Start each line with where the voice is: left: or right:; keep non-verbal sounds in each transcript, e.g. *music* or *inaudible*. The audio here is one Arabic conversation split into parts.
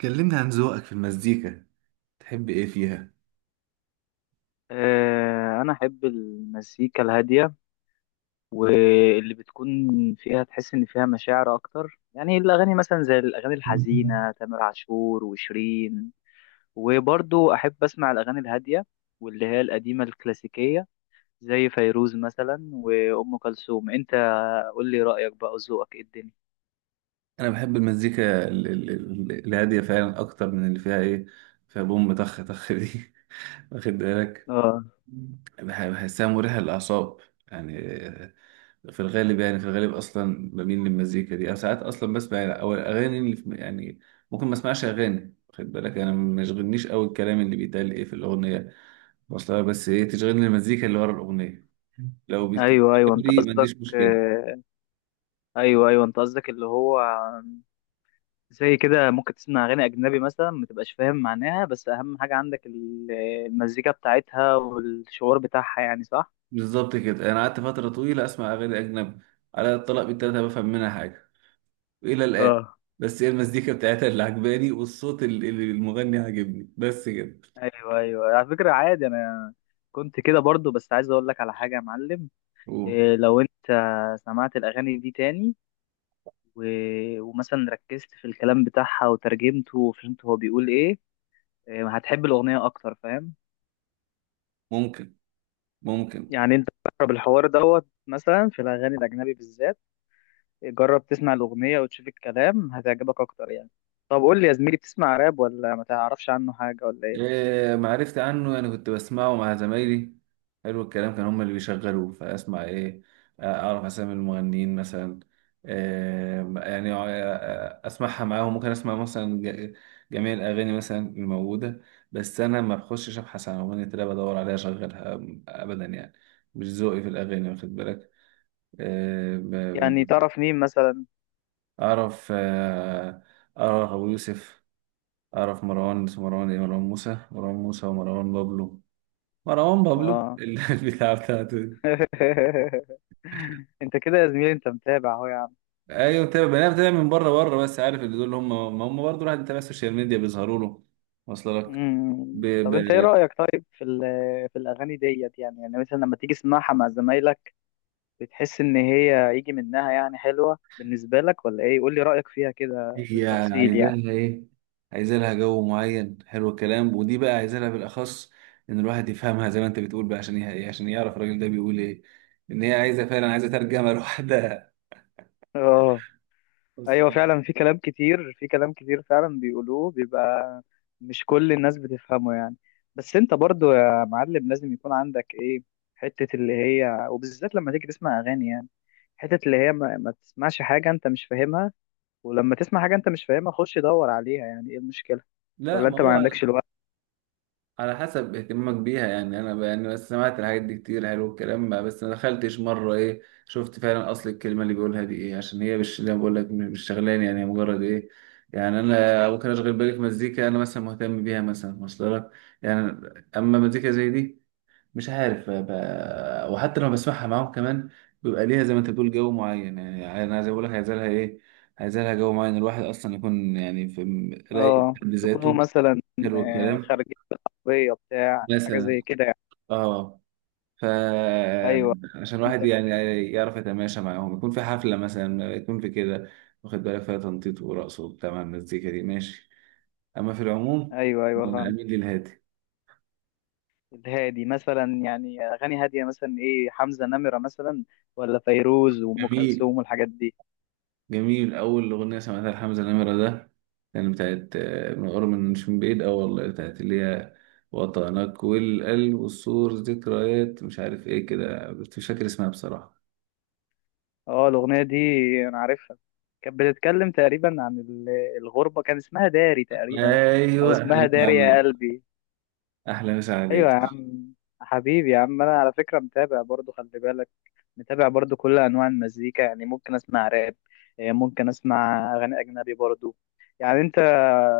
right: كلمني عن ذوقك في المزيكا. تحب ايه فيها؟
left: آه، أنا أحب المزيكا الهادية واللي بتكون فيها تحس إن فيها مشاعر أكتر. يعني الأغاني مثلا زي الأغاني الحزينة تامر عاشور وشيرين، وبرضو أحب أسمع الأغاني الهادية واللي هي القديمة الكلاسيكية زي فيروز مثلا وأم كلثوم. أنت قول لي رأيك بقى وذوقك إيه الدنيا.
right: انا بحب المزيكا الهاديه فعلا اكتر من اللي فيها فيها بوم طخ طخ دي *laughs* واخد بالك.
left: اه،
right: بحسها مريحه للاعصاب، يعني آه، في الغالب، يعني في الغالب اصلا بميل للمزيكا دي، او ساعات اصلا بسمع، او الاغاني اللي في، يعني، ممكن ما اسمعش اغاني. واخد بالك، انا ما يشغلنيش قوي الكلام اللي بيتقال في الاغنيه وصلها، بس ايه تشغلني المزيكا اللي ورا الاغنيه. لو
left: ايوه ايوه انت
right: بتحبني ما
left: قصدك
right: عنديش مشكله.
left: آه، ايوه ايوه انت قصدك اللي هو زي كده ممكن تسمع اغاني اجنبي مثلا ما تبقاش فاهم معناها، بس اهم حاجه عندك المزيكا بتاعتها والشعور بتاعها، يعني صح.
right: بالظبط كده. انا قعدت فتره طويله اسمع اغاني اجنبي على الطلاق بالتلاته بفهم منها حاجه الى الان،
left: اه،
right: بس هي المزيكا بتاعتها اللي عجباني والصوت اللي المغني عاجبني، بس كده.
left: ايوه ايوه على فكره عادي، انا كنت كده برضو، بس عايز اقول لك على حاجه يا معلم.
right: أوه.
left: إيه لو انت سمعت الاغاني دي تاني و... ومثلا ركزت في الكلام بتاعها وترجمته وفهمت هو بيقول ايه، إيه، هتحب الاغنيه اكتر، فاهم؟
right: ممكن، ممكن.
left: يعني انت بتقرب الحوار دوت مثلا في الاغاني الاجنبي بالذات. جرب تسمع الأغنية وتشوف الكلام هتعجبك أكتر يعني. طب قول لي يا زميلي، بتسمع راب ولا ما تعرفش عنه حاجة ولا إيه؟
right: إيه معرفت عنه؟ يعني كنت بسمعه مع زمايلي، حلو الكلام. كان هم اللي بيشغلوه فاسمع، ايه آه، اعرف اسامي المغنيين مثلا، إيه يعني آه، اسمعها معاهم. ممكن اسمع مثلا جميع الاغاني مثلا الموجوده، بس انا ما بخشش ابحث عن اغنيه راب ادور عليها اشغلها ابدا. يعني مش ذوقي في الاغاني، واخد بالك. إيه ب-
left: يعني
right: ب-
left: تعرف مين مثلا؟
right: اعرف، اعرف ابو يوسف، اعرف مروان. اسمه مروان إيه؟ مروان موسى. مروان موسى ومروان بابلو. مروان بابلو
left: آه.
right: *laughs* البتاع بتاعته دي.
left: *laughs* أنت كده يا زميلي، أنت متابع أهو يا عم.
right: ايوه متابع. انا بتابع من بره، بس عارف اللي دول. هم ما هم برضه الواحد بيتابع السوشيال ميديا بيظهروا له، واصل لك. ب...
left: مم. طب أنت إيه
right: ب...
left: رأيك طيب في *laughs* في الأغاني ديت، يعني يعني مثلا لما تيجي تسمعها مع زمايلك، بتحس إن هي يجي منها يعني حلوة بالنسبة لك ولا إيه؟ قول لي رأيك فيها كده
right: هي
left: بالتفصيل
right: عايزاها
left: يعني.
right: ايه؟ عايزة لها جو معين، حلو الكلام، ودي بقى عايزة لها بالاخص ان الواحد يفهمها زي ما انت بتقول بقى، عشان ايه؟ عشان يعرف الراجل ده بيقول ايه. ان هي عايزه، فعلا عايزه ترجمه لوحدها
left: آه.
right: *laughs*
left: ايوه
right: أصلاً.
left: فعلا في كلام كتير، في كلام كتير فعلا بيقولوه، بيبقى مش كل الناس بتفهمه يعني. بس انت برضو يا معلم لازم يكون عندك ايه، حتة اللي هي، وبالذات لما تيجي تسمع اغاني، يعني حتة اللي هي ما تسمعش حاجة انت مش فاهمها، ولما تسمع حاجة انت مش فاهمها خش دور عليها، يعني ايه المشكلة؟
right: لا
left: ولا
right: ما
left: انت ما
right: هو
left: عندكش الوقت؟
right: على حسب اهتمامك بيها. يعني انا يعني بس سمعت الحاجات دي كتير، حلو الكلام بقى، بس ما دخلتش مره شفت فعلا اصل الكلمه اللي بيقولها دي ايه، عشان هي مش زي ما بقول لك، مش شغلاني. يعني هي مجرد يعني انا ممكن اشغل بالي في مزيكا انا مثلا مهتم بيها مثلا، واصل لك. يعني اما مزيكا زي دي مش عارف وحتى لما بسمعها معاهم كمان بيبقى ليها زي ما انت بتقول جو معين. يعني انا زي ما بقول لك عايز لها عايز لها جو معين، الواحد اصلا يكون يعني في رايق
left: اه، تكونوا
right: بذاته،
left: مثلا
right: حلو الكلام،
left: خارجين بالعربية بتاع حاجة
right: مثلا.
left: زي كده يعني.
right: اه.
left: ايوه،
right: فعشان
left: انت
right: الواحد يعني يعرف يتماشى معاهم، يكون في حفلة مثلا، يكون في كده، واخد بالك، فيها تنطيط ورقص وبتاع مع المزيكا دي، ماشي. أما في العموم
left: ايوه ايوه
right: أنا
left: فاهم.
right: أميل للهادي.
left: الهادي مثلا، يعني اغاني هاديه مثلا ايه، حمزه نمره مثلا، ولا فيروز وام
right: جميل،
left: كلثوم والحاجات دي؟
right: جميل. أول أغنية سمعتها لحمزة نمرة ده كان بتاعت من قرب، من مش من بعيد أوي والله، بتاعت اللي هي وطنك والقلب والسور ذكريات، مش عارف ايه كده. مش فاكر اسمها بصراحة.
left: اه الاغنيه دي انا عارفها، كانت بتتكلم تقريبا عن الغربه، كان اسمها داري تقريبا، او
right: ايوه، احلى
left: اسمها
right: مسا
left: داري
right: عليك.
left: يا قلبي.
right: احلى مسا
left: ايوه يا
right: عليك.
left: عم. حبيبي يا عم، انا على فكره متابع برضو، خلي بالك، متابع برضو كل انواع المزيكا، يعني ممكن اسمع راب، ممكن اسمع اغاني اجنبي برضو. يعني انت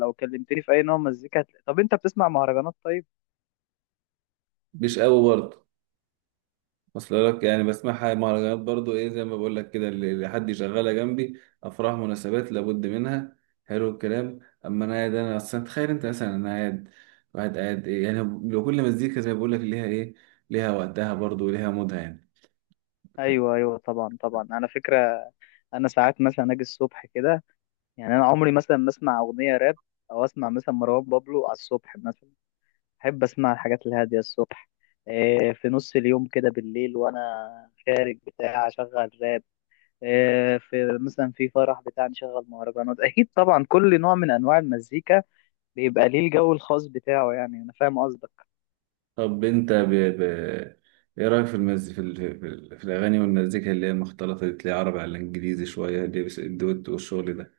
left: لو كلمتني في اي نوع مزيكا طب انت بتسمع مهرجانات طيب؟
right: مش قوي برضه. اصل لك يعني بسمعها مهرجانات برضو، زي ما بقول لك كده، اللي حد يشغلها جنبي، افراح مناسبات لابد منها، حلو الكلام. اما انا قاعد، انا اصلا تخيل انت مثلا انا قاعد واحد قاعد، يعني لو كل مزيكا زي ما بقول لك ليها ليها وقتها برضو، وليها مودها يعني.
left: ايوه ايوه طبعا طبعا، انا فكره، انا ساعات مثلا اجي الصبح كده يعني، انا عمري مثلا ما اسمع اغنيه راب او اسمع مثلا مروان بابلو على الصبح مثلا. احب اسمع الحاجات الهاديه الصبح. إيه، في نص اليوم كده بالليل وانا خارج بتاع اشغل راب. إيه، في مثلا في فرح بتاع نشغل مهرجانات. *laughs* اكيد طبعا كل نوع من انواع المزيكا بيبقى ليه الجو الخاص بتاعه، يعني انا فاهم قصدك.
right: طب انت ب... ايه رايك في المز في, ال... في, ال... في الاغاني والمزيكا اللي هي المختلطه دي، تلاقي عربي على انجليزي شويه اللي هي الدوت والشغل ده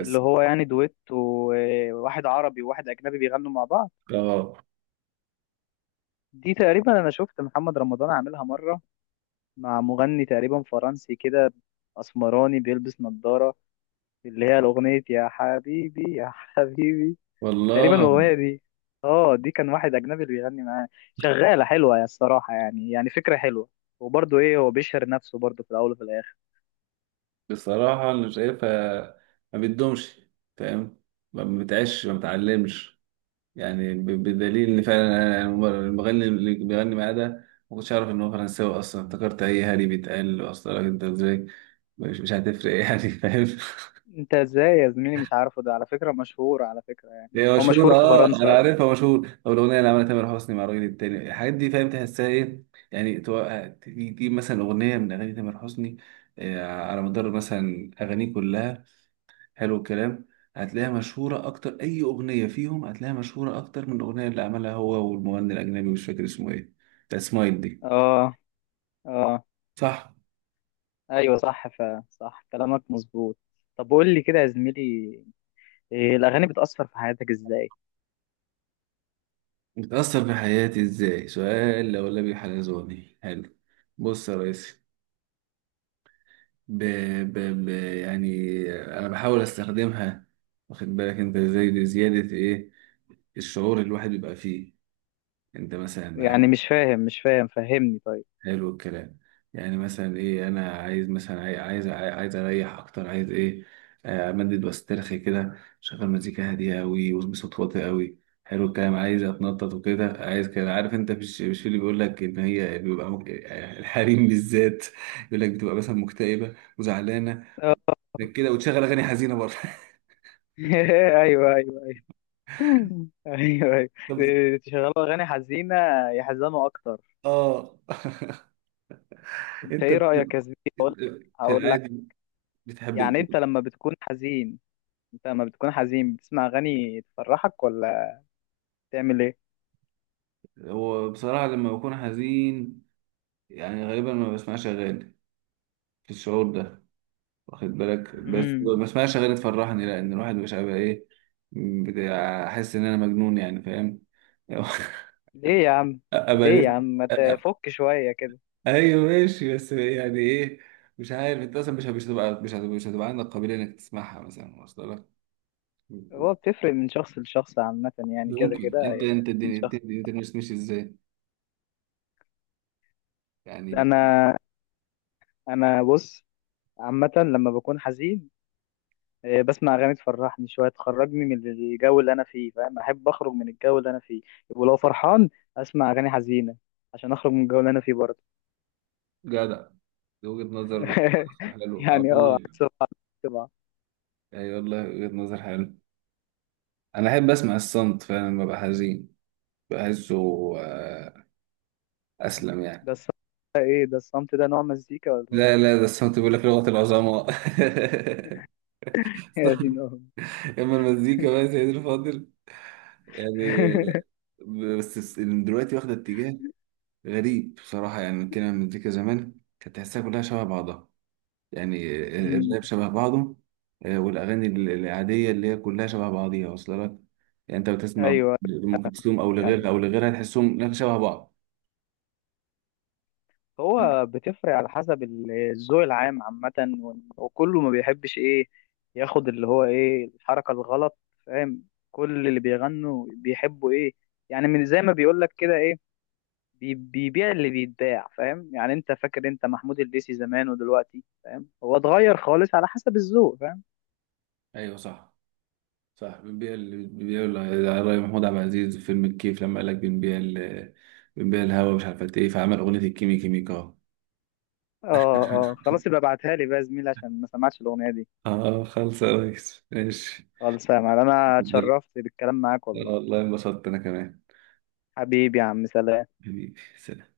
left: اللي هو يعني دويت، وواحد عربي وواحد اجنبي بيغنوا مع بعض.
right: اه
left: دي تقريبا انا شفت محمد رمضان عاملها مره مع مغني تقريبا فرنسي كده، اسمراني بيلبس نظاره، اللي هي الاغنيه يا حبيبي يا حبيبي،
right: والله.
left: تقريبا الاغنيه دي. اه، دي كان واحد اجنبي اللي بيغني معاه. شغاله حلوه يا الصراحه، يعني يعني فكره حلوه، وبرضه ايه، هو بيشهر نفسه برضه في الاول وفي الاخر.
right: بصراحة أنا شايفها ما بتدومش، فاهم، ما بتعيش ما بتعلمش، يعني. بدليل إن فعلا أنا المغني اللي بيغني معاه ده ما كنتش أعرف إن هو فرنساوي أصلا. افتكرت أي هري بيتقال أصلا. أنت إزاي؟ مش هتفرق يعني، فاهم *laughs*
left: انت ازاي يا زميلي مش عارفه؟ ده على فكره مشهور، على فكره يعني
right: هي
left: هو
right: مشهورة
left: مشهور في
right: أه أنا
left: فرنسا اصلا.
right: عارفها مشهور. أو الأغنية اللي عملها تامر حسني مع الراجل التاني، الحاجات دي فاهم، تحسها إيه؟ يعني تجيب مثلا أغنية من أغاني تامر حسني، على مدار مثلا أغانيه كلها، حلو الكلام، هتلاقيها مشهورة أكتر. أي أغنية فيهم هتلاقيها مشهورة أكتر من الأغنية اللي عملها هو والمغني الأجنبي، مش فاكر اسمه إيه، بتاع سمايل دي.
left: اه. اه
right: صح.
left: ايوه صح، صح كلامك مظبوط. طب قول لي كده يا زميلي، إيه الأغاني بتأثر في حياتك إزاي؟
right: بتأثر في حياتي إزاي؟ سؤال لولبي حلزوني حلو. بص يا ريس، ب... ب... يعني أنا بحاول أستخدمها، واخد بالك أنت إزاي، لزيادة الشعور اللي الواحد بيبقى فيه. أنت مثلا،
left: يعني مش فاهم، مش فاهم، فهمني طيب.
right: حلو الكلام، يعني مثلا انا عايز مثلا عايز عايز اريح اكتر، عايز ايه آه، امدد واسترخي كده، شغل مزيكا هاديه قوي وبصوت واطي قوي، حلو الكلام. عايز اتنطط وكده، عايز كده، عارف انت، مش في اللي بيقول لك ان هي بيبقى يعني الحريم بالذات يقول لك بتبقى مثلا مكتئبه وزعلانه
left: آه.
right: لك كده وتشغل اغاني حزينه برضه *laughs*
left: *laughs* أيوه أيوه أيوه، *laughs* أيوه أيوه،
right: طب.
left: إيه، تشغلوا أغاني حزينة يحزنوا أكتر؟
right: اه *laughs*
left: أنت
right: انت
left: إيه رأيك يا زميلي؟
right: في
left: هقول لك،
right: العادي بتحب.
left: يعني أنت لما بتكون حزين، أنت لما بتكون حزين بتسمع أغاني تفرحك، ولا بتعمل إيه؟
right: هو بصراحه لما بكون حزين يعني غالبا ما بسمعش اغاني في الشعور ده، واخد بالك، بس
left: امم.
right: ما اسمعش غير تفرحني، لان الواحد مش هيبقى احس ان انا مجنون يعني، فاهم *laughs*
left: ليه يا عم؟
right: ابقى
left: ليه يا
right: لسه.
left: عم؟ ما تفك شوية كده.
right: ايوه ماشي، بس يعني مش عارف انت اصلا مش هتبقى عندك قابليه انك تسمعها مثلا، واصل لك.
left: هو بتفرق من شخص لشخص عامة يعني، كده
right: ممكن
left: كده
right: انت،
left: هي بتفرق من
right: الدنيا، انت
left: شخص.
right: دنيتك مش ماشي ازاي، يعني
left: أنا أنا بص، عامة لما بكون حزين، بسمع أغاني تفرحني شوية تخرجني من الجو اللي أنا فيه، فاهم، أحب أخرج من الجو اللي أنا فيه. ولو فرحان أسمع أغاني حزينة عشان أخرج من الجو اللي أنا فيه برضه.
right: جدع. دي وجهه نظر.
left: *laughs*
right: حلو، اه
left: يعني أه،
right: والله.
left: عكس بعض. طبعا.
right: اي والله، وجهه نظر حلو. انا احب اسمع الصمت فعلا لما ابقى حزين، بحسه آه، أسلم
left: ده
right: يعني.
left: الصمت، ده إيه ده الصمت ده، نوع مزيكا ولا إيه؟
right: لا لا، ده الصمت بيقول لك لغة العظماء
left: *laughs* يا دين
right: *laughs*
left: أمي.
right: أما المزيكا بقى يا سيدي الفاضل، يعني،
left: *laughs*
right: بس دلوقتي واخدة اتجاه غريب بصراحة يعني كده. المزيكا زمان كانت تحسها كلها شبه بعضها، يعني
left: أمم،
right: الراب شبه بعضه، والأغاني العادية اللي هي كلها شبه بعضيها، واصلة لك يعني. أنت بتسمع
left: أيوه.
right: أم كلثوم أو
left: يعني
right: لغيرها أو لغيرها، تحسهم إنها شبه بعض.
left: هو بتفرق على حسب الذوق العام عامة، وكله ما بيحبش ايه، ياخد اللي هو ايه، الحركة الغلط، فاهم، كل اللي بيغنوا بيحبوا ايه، يعني من زي ما بيقولك كده ايه، بيبيع اللي بيتباع، فاهم يعني. انت فاكر انت محمود الليثي زمان ودلوقتي؟ فاهم، هو اتغير خالص على حسب الذوق، فاهم.
right: أيوه صح. صح. بنبيع الراي. محمود عبد العزيز في فيلم الكيف لما قال لك بنبيع الهوا مش عارف قد ايه، فعمل اغنيه الكيمي كيميكا
left: اه، اه
right: *laughs*
left: خلاص، يبقى ابعتها لي بقى يا زميلي عشان ما سمعتش الاغنية دي.
right: اه خلص يا ريس، ماشي.
left: خالص يا معلم، انا
right: *laughs*
left: اتشرفت بالكلام معاك والله.
right: والله انبسطت انا كمان.
left: حبيبي يا عم، سلام.
right: حبيبي سلام.